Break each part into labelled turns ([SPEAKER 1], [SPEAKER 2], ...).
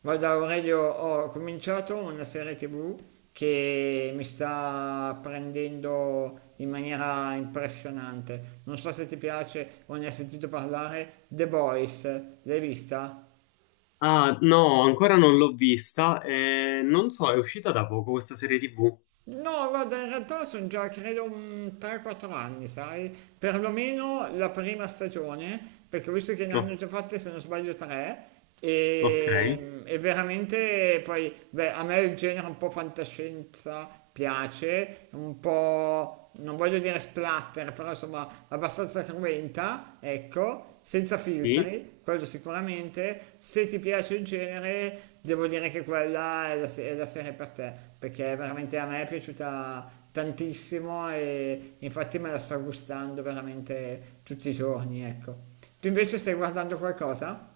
[SPEAKER 1] Guarda Aurelio, ho cominciato una serie TV che mi sta prendendo in maniera impressionante. Non so se ti piace o ne hai sentito parlare, The Boys, l'hai vista?
[SPEAKER 2] Ah, no, ancora non l'ho vista. Non so, è uscita da poco questa serie TV.
[SPEAKER 1] No, guarda, in realtà sono già credo un 3-4 anni, sai? Perlomeno la prima stagione, perché ho visto che ne hanno
[SPEAKER 2] No,
[SPEAKER 1] già fatte, se non sbaglio, tre.
[SPEAKER 2] ok,
[SPEAKER 1] E veramente poi, beh, a me il genere un po' fantascienza piace, un po', non voglio dire splatter, però insomma abbastanza cruenta, ecco, senza
[SPEAKER 2] sì.
[SPEAKER 1] filtri, quello sicuramente. Se ti piace il genere, devo dire che quella è la, se- è la serie per te, perché veramente a me è piaciuta tantissimo e infatti me la sto gustando veramente tutti i giorni, ecco. Tu invece stai guardando qualcosa?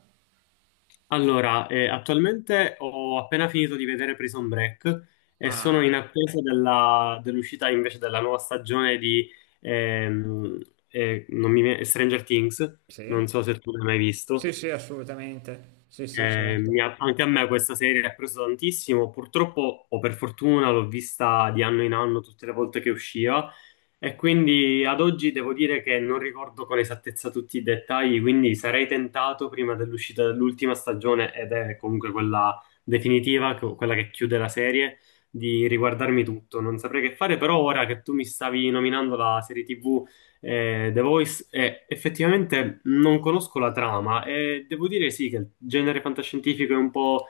[SPEAKER 2] Allora, attualmente ho appena finito di vedere Prison Break e sono
[SPEAKER 1] Ah,
[SPEAKER 2] in attesa dell'uscita invece della nuova stagione di ehm, non mi viene- Stranger Things. Non
[SPEAKER 1] sì.
[SPEAKER 2] so se tu l'hai mai
[SPEAKER 1] Sì,
[SPEAKER 2] visto.
[SPEAKER 1] sì, assolutamente. Sì, sì, certo.
[SPEAKER 2] Anche a me questa serie ha preso tantissimo, purtroppo o per fortuna l'ho vista di anno in anno tutte le volte che usciva e quindi ad oggi devo dire che non ricordo con esattezza tutti i dettagli, quindi sarei tentato prima dell'uscita dell'ultima stagione, ed è comunque quella definitiva, quella che chiude la serie, di riguardarmi tutto. Non saprei che fare, però ora che tu mi stavi nominando la serie TV, The Voice, effettivamente non conosco la trama e devo dire sì che il genere fantascientifico è un po'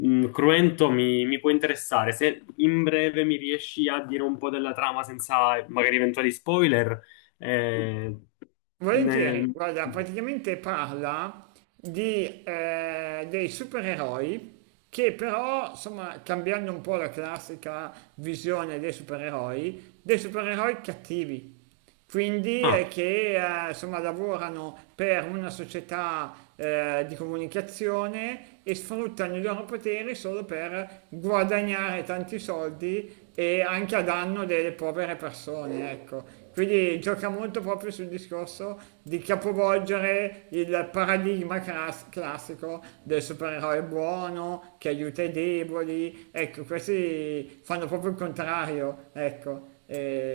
[SPEAKER 2] cruento, mi può interessare. Se in breve mi riesci a dire un po' della trama senza magari eventuali spoiler, eh,
[SPEAKER 1] Volentieri,
[SPEAKER 2] ne-
[SPEAKER 1] guarda, praticamente parla di, dei supereroi che però, insomma, cambiando un po' la classica visione dei supereroi cattivi, quindi
[SPEAKER 2] ah,
[SPEAKER 1] che insomma, lavorano per una società di comunicazione e sfruttano i loro poteri solo per guadagnare tanti soldi e anche a danno delle povere persone, ecco. Quindi gioca molto proprio sul discorso di capovolgere il paradigma classico del supereroe buono che aiuta i deboli, ecco, questi fanno proprio il contrario, ecco.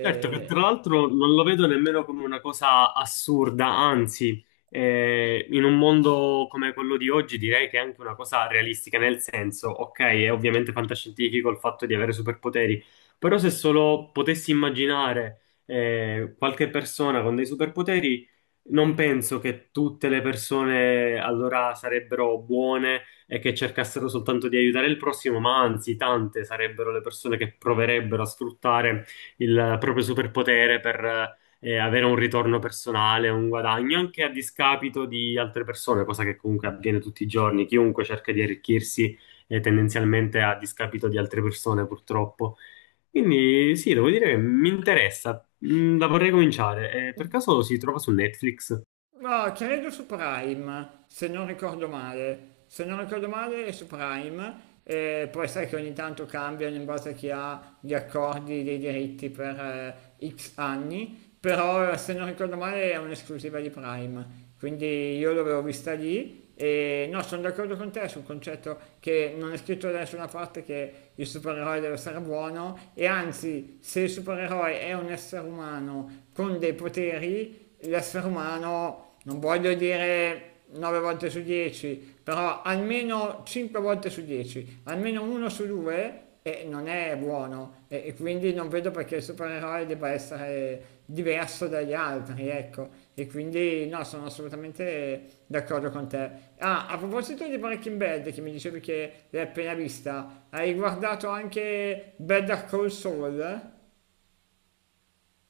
[SPEAKER 2] certo che tra l'altro non lo vedo nemmeno come una cosa assurda, anzi, in un mondo come quello di oggi direi che è anche una cosa realistica, nel senso, ok, è ovviamente fantascientifico il fatto di avere superpoteri, però se solo potessi immaginare qualche persona con dei superpoteri, non penso che tutte le persone allora sarebbero buone e che cercassero soltanto di aiutare il prossimo, ma anzi, tante sarebbero le persone che proverebbero a sfruttare il proprio superpotere per avere un ritorno personale, un guadagno, anche a discapito di altre persone, cosa che comunque avviene tutti i giorni. Chiunque cerca di arricchirsi tendenzialmente a discapito di altre persone, purtroppo. Quindi sì, devo dire che mi interessa. Mm, la vorrei cominciare. Per caso si trova su Netflix?
[SPEAKER 1] No, credo su Prime, se non ricordo male. Se non ricordo male è su Prime, e poi sai che ogni tanto cambiano in base a chi ha gli accordi dei diritti per X anni, però se non ricordo male è un'esclusiva di Prime, quindi io l'avevo vista lì. E no, sono d'accordo con te sul concetto che non è scritto da nessuna parte che il supereroe deve essere buono e anzi, se il supereroe è un essere umano con dei poteri, l'essere umano, non voglio dire 9 volte su 10, però almeno 5 volte su 10, almeno uno su due non è buono e quindi non vedo perché il supereroe debba essere diverso dagli altri, ecco. E quindi no, sono assolutamente d'accordo con te. Ah, a proposito di Breaking Bad, che mi dicevi che l'hai appena vista, hai guardato anche Better Call Saul?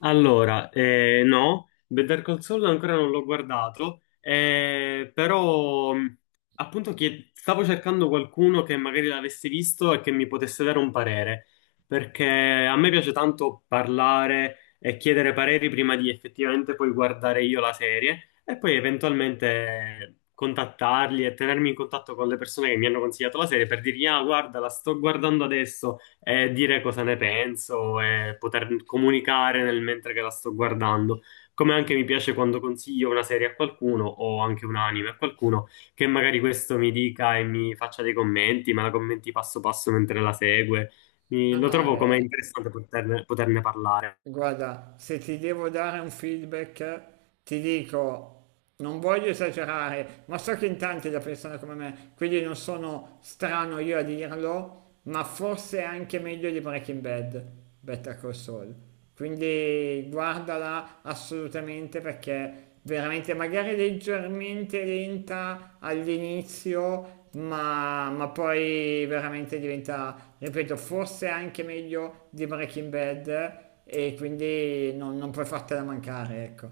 [SPEAKER 2] Allora, no, Better Call Saul ancora non l'ho guardato, però stavo cercando qualcuno che magari l'avesse visto e che mi potesse dare un parere, perché a me piace tanto parlare e chiedere pareri prima di effettivamente poi guardare io la serie e poi eventualmente contattarli e tenermi in contatto con le persone che mi hanno consigliato la serie per dirgli, ah, guarda, la sto guardando adesso e dire cosa ne penso e poter comunicare nel mentre che la sto guardando. Come anche mi piace quando consiglio una serie a qualcuno o anche un anime a qualcuno che magari questo mi dica e mi faccia dei commenti, ma la commenti passo passo mentre la segue.
[SPEAKER 1] No,
[SPEAKER 2] Lo
[SPEAKER 1] no,
[SPEAKER 2] trovo come
[SPEAKER 1] è,
[SPEAKER 2] interessante poterne parlare.
[SPEAKER 1] Guarda, se ti devo dare un feedback, ti dico, non voglio esagerare, ma so che in tanti la pensano come me, quindi non sono strano io a dirlo, ma forse è anche meglio di Breaking Bad, Better Call Saul. Quindi guardala assolutamente perché veramente magari leggermente lenta all'inizio, ma poi veramente diventa, ripeto, forse anche meglio di Breaking Bad e quindi non puoi fartela mancare, ecco.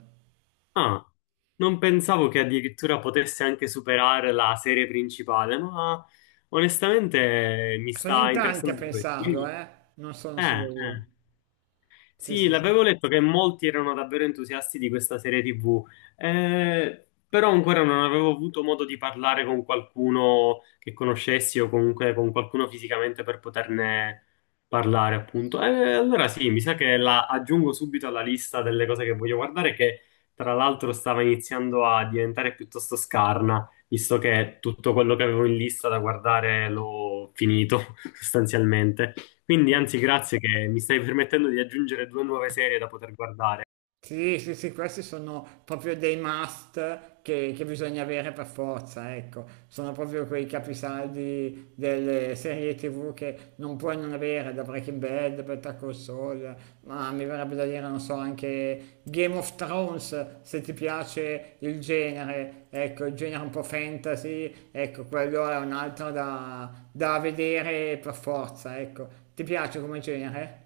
[SPEAKER 2] Ah, non pensavo che addirittura potesse anche superare la serie principale, ma onestamente mi
[SPEAKER 1] Sono
[SPEAKER 2] sta
[SPEAKER 1] in tanti a
[SPEAKER 2] interessando anche questo.
[SPEAKER 1] pensarlo,
[SPEAKER 2] Quindi,
[SPEAKER 1] eh? Non sono
[SPEAKER 2] eh,
[SPEAKER 1] solo io.
[SPEAKER 2] eh.
[SPEAKER 1] Sì,
[SPEAKER 2] Sì,
[SPEAKER 1] sì, sì.
[SPEAKER 2] l'avevo letto che molti erano davvero entusiasti di questa serie TV, però ancora non avevo avuto modo di parlare con qualcuno che conoscessi o comunque con qualcuno fisicamente per poterne parlare, appunto. Allora sì, mi sa che la aggiungo subito alla lista delle cose che voglio guardare, che tra l'altro stava iniziando a diventare piuttosto scarna, visto che tutto quello che avevo in lista da guardare l'ho finito sostanzialmente. Quindi, anzi, grazie che mi stai permettendo di aggiungere due nuove serie da poter guardare.
[SPEAKER 1] Sì, sì, sì, questi sono proprio dei must che bisogna avere per forza, ecco. Sono proprio quei capisaldi delle serie TV che non puoi non avere, da Breaking Bad, Better Call Saul, ma mi verrebbe da dire, non so, anche Game of Thrones, se ti piace il genere, ecco, il genere un po' fantasy, ecco, quello è un altro da vedere per forza, ecco. Ti piace come genere?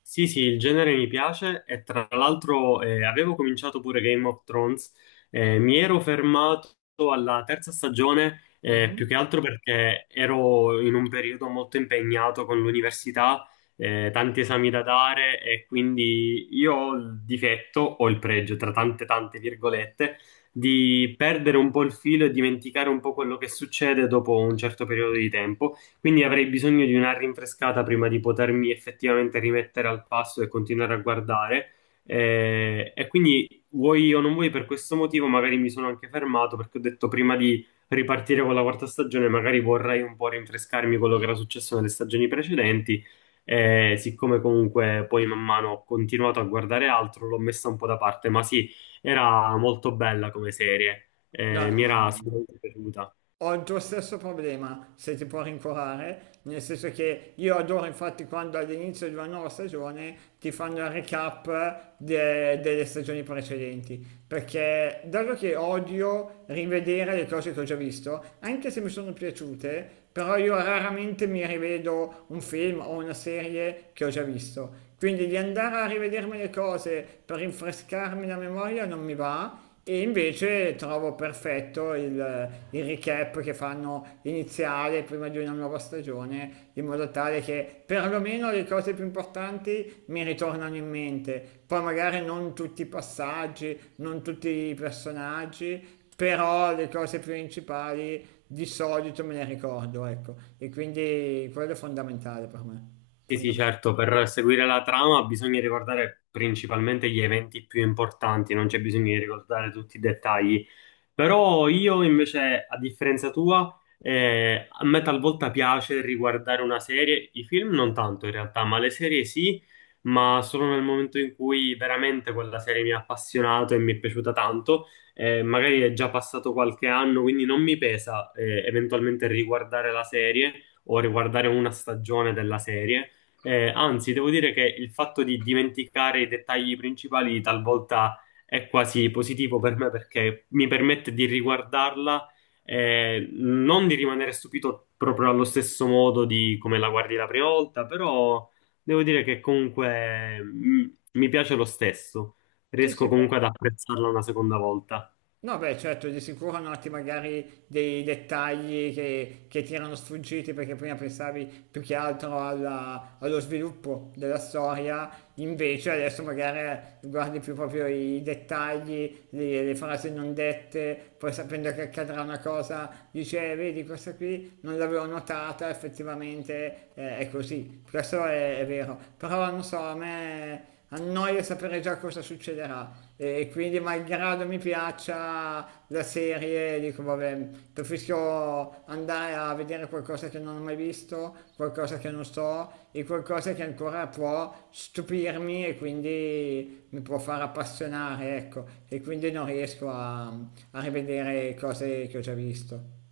[SPEAKER 2] Sì, sì, il genere mi piace e tra l'altro avevo cominciato pure Game of Thrones, mi ero fermato alla terza stagione,
[SPEAKER 1] Mhm.
[SPEAKER 2] più che altro perché ero in un periodo molto impegnato con l'università, tanti esami da dare e quindi io ho il difetto, o il pregio, tra tante tante virgolette, di perdere un po' il filo e dimenticare un po' quello che succede dopo un certo periodo di tempo. Quindi avrei bisogno di una rinfrescata prima di potermi effettivamente rimettere al passo e continuare a guardare. E quindi vuoi o non vuoi, per questo motivo magari mi sono anche fermato perché ho detto prima di ripartire con la quarta stagione, magari vorrei un po' rinfrescarmi quello che era successo nelle stagioni precedenti. Siccome comunque poi man mano ho continuato a guardare altro, l'ho messa un po' da parte, ma sì, era molto bella come serie.
[SPEAKER 1] No,
[SPEAKER 2] Mi
[SPEAKER 1] no,
[SPEAKER 2] era
[SPEAKER 1] no.
[SPEAKER 2] sicuramente piaciuta.
[SPEAKER 1] Ho il tuo stesso problema, se ti può rincuorare, nel senso che io adoro infatti quando all'inizio di una nuova stagione ti fanno il recap delle stagioni precedenti, perché dato che odio rivedere le cose che ho già visto, anche se mi sono piaciute, però io raramente mi rivedo un film o una serie che ho già visto. Quindi di andare a rivedermi le cose per rinfrescarmi la memoria non mi va e invece trovo perfetto il recap che fanno iniziale prima di una nuova stagione, in modo tale che perlomeno le cose più importanti mi ritornano in mente. Poi magari non tutti i passaggi, non tutti i personaggi, però le cose principali di solito me le ricordo, ecco. E quindi quello è fondamentale per me.
[SPEAKER 2] Sì, sì,
[SPEAKER 1] Fondamentale.
[SPEAKER 2] certo, per seguire la trama bisogna ricordare principalmente gli eventi più importanti, non c'è bisogno di ricordare tutti i dettagli. Però io invece, a differenza tua, a me talvolta piace riguardare una serie, i film non tanto in realtà, ma le serie sì, ma solo nel momento in cui veramente quella serie mi ha appassionato e mi è piaciuta tanto. Magari è già passato qualche anno, quindi non mi pesa, eventualmente riguardare la serie o riguardare una stagione della serie. Anzi, devo dire che il fatto di dimenticare i dettagli principali talvolta è quasi positivo per me perché mi permette di riguardarla e non di rimanere stupito proprio allo stesso modo di come la guardi la prima volta, però devo dire che comunque mm, mi piace lo stesso,
[SPEAKER 1] Sì, sì,
[SPEAKER 2] riesco
[SPEAKER 1] beh.
[SPEAKER 2] comunque ad apprezzarla una seconda volta.
[SPEAKER 1] No, beh, certo, di sicuro noti magari dei dettagli che ti erano sfuggiti perché prima pensavi più che altro allo sviluppo della storia, invece adesso magari guardi più proprio i dettagli, le frasi non dette, poi sapendo che accadrà una cosa dici, vedi, questa qui non l'avevo notata, effettivamente è così, è vero, però non so, a me... Annoia sapere già cosa succederà, e quindi malgrado mi piaccia la serie, dico vabbè, preferisco andare a vedere qualcosa che non ho mai visto, qualcosa che non so e qualcosa che ancora può stupirmi e quindi mi può far appassionare, ecco, e quindi non riesco a rivedere cose che ho già visto.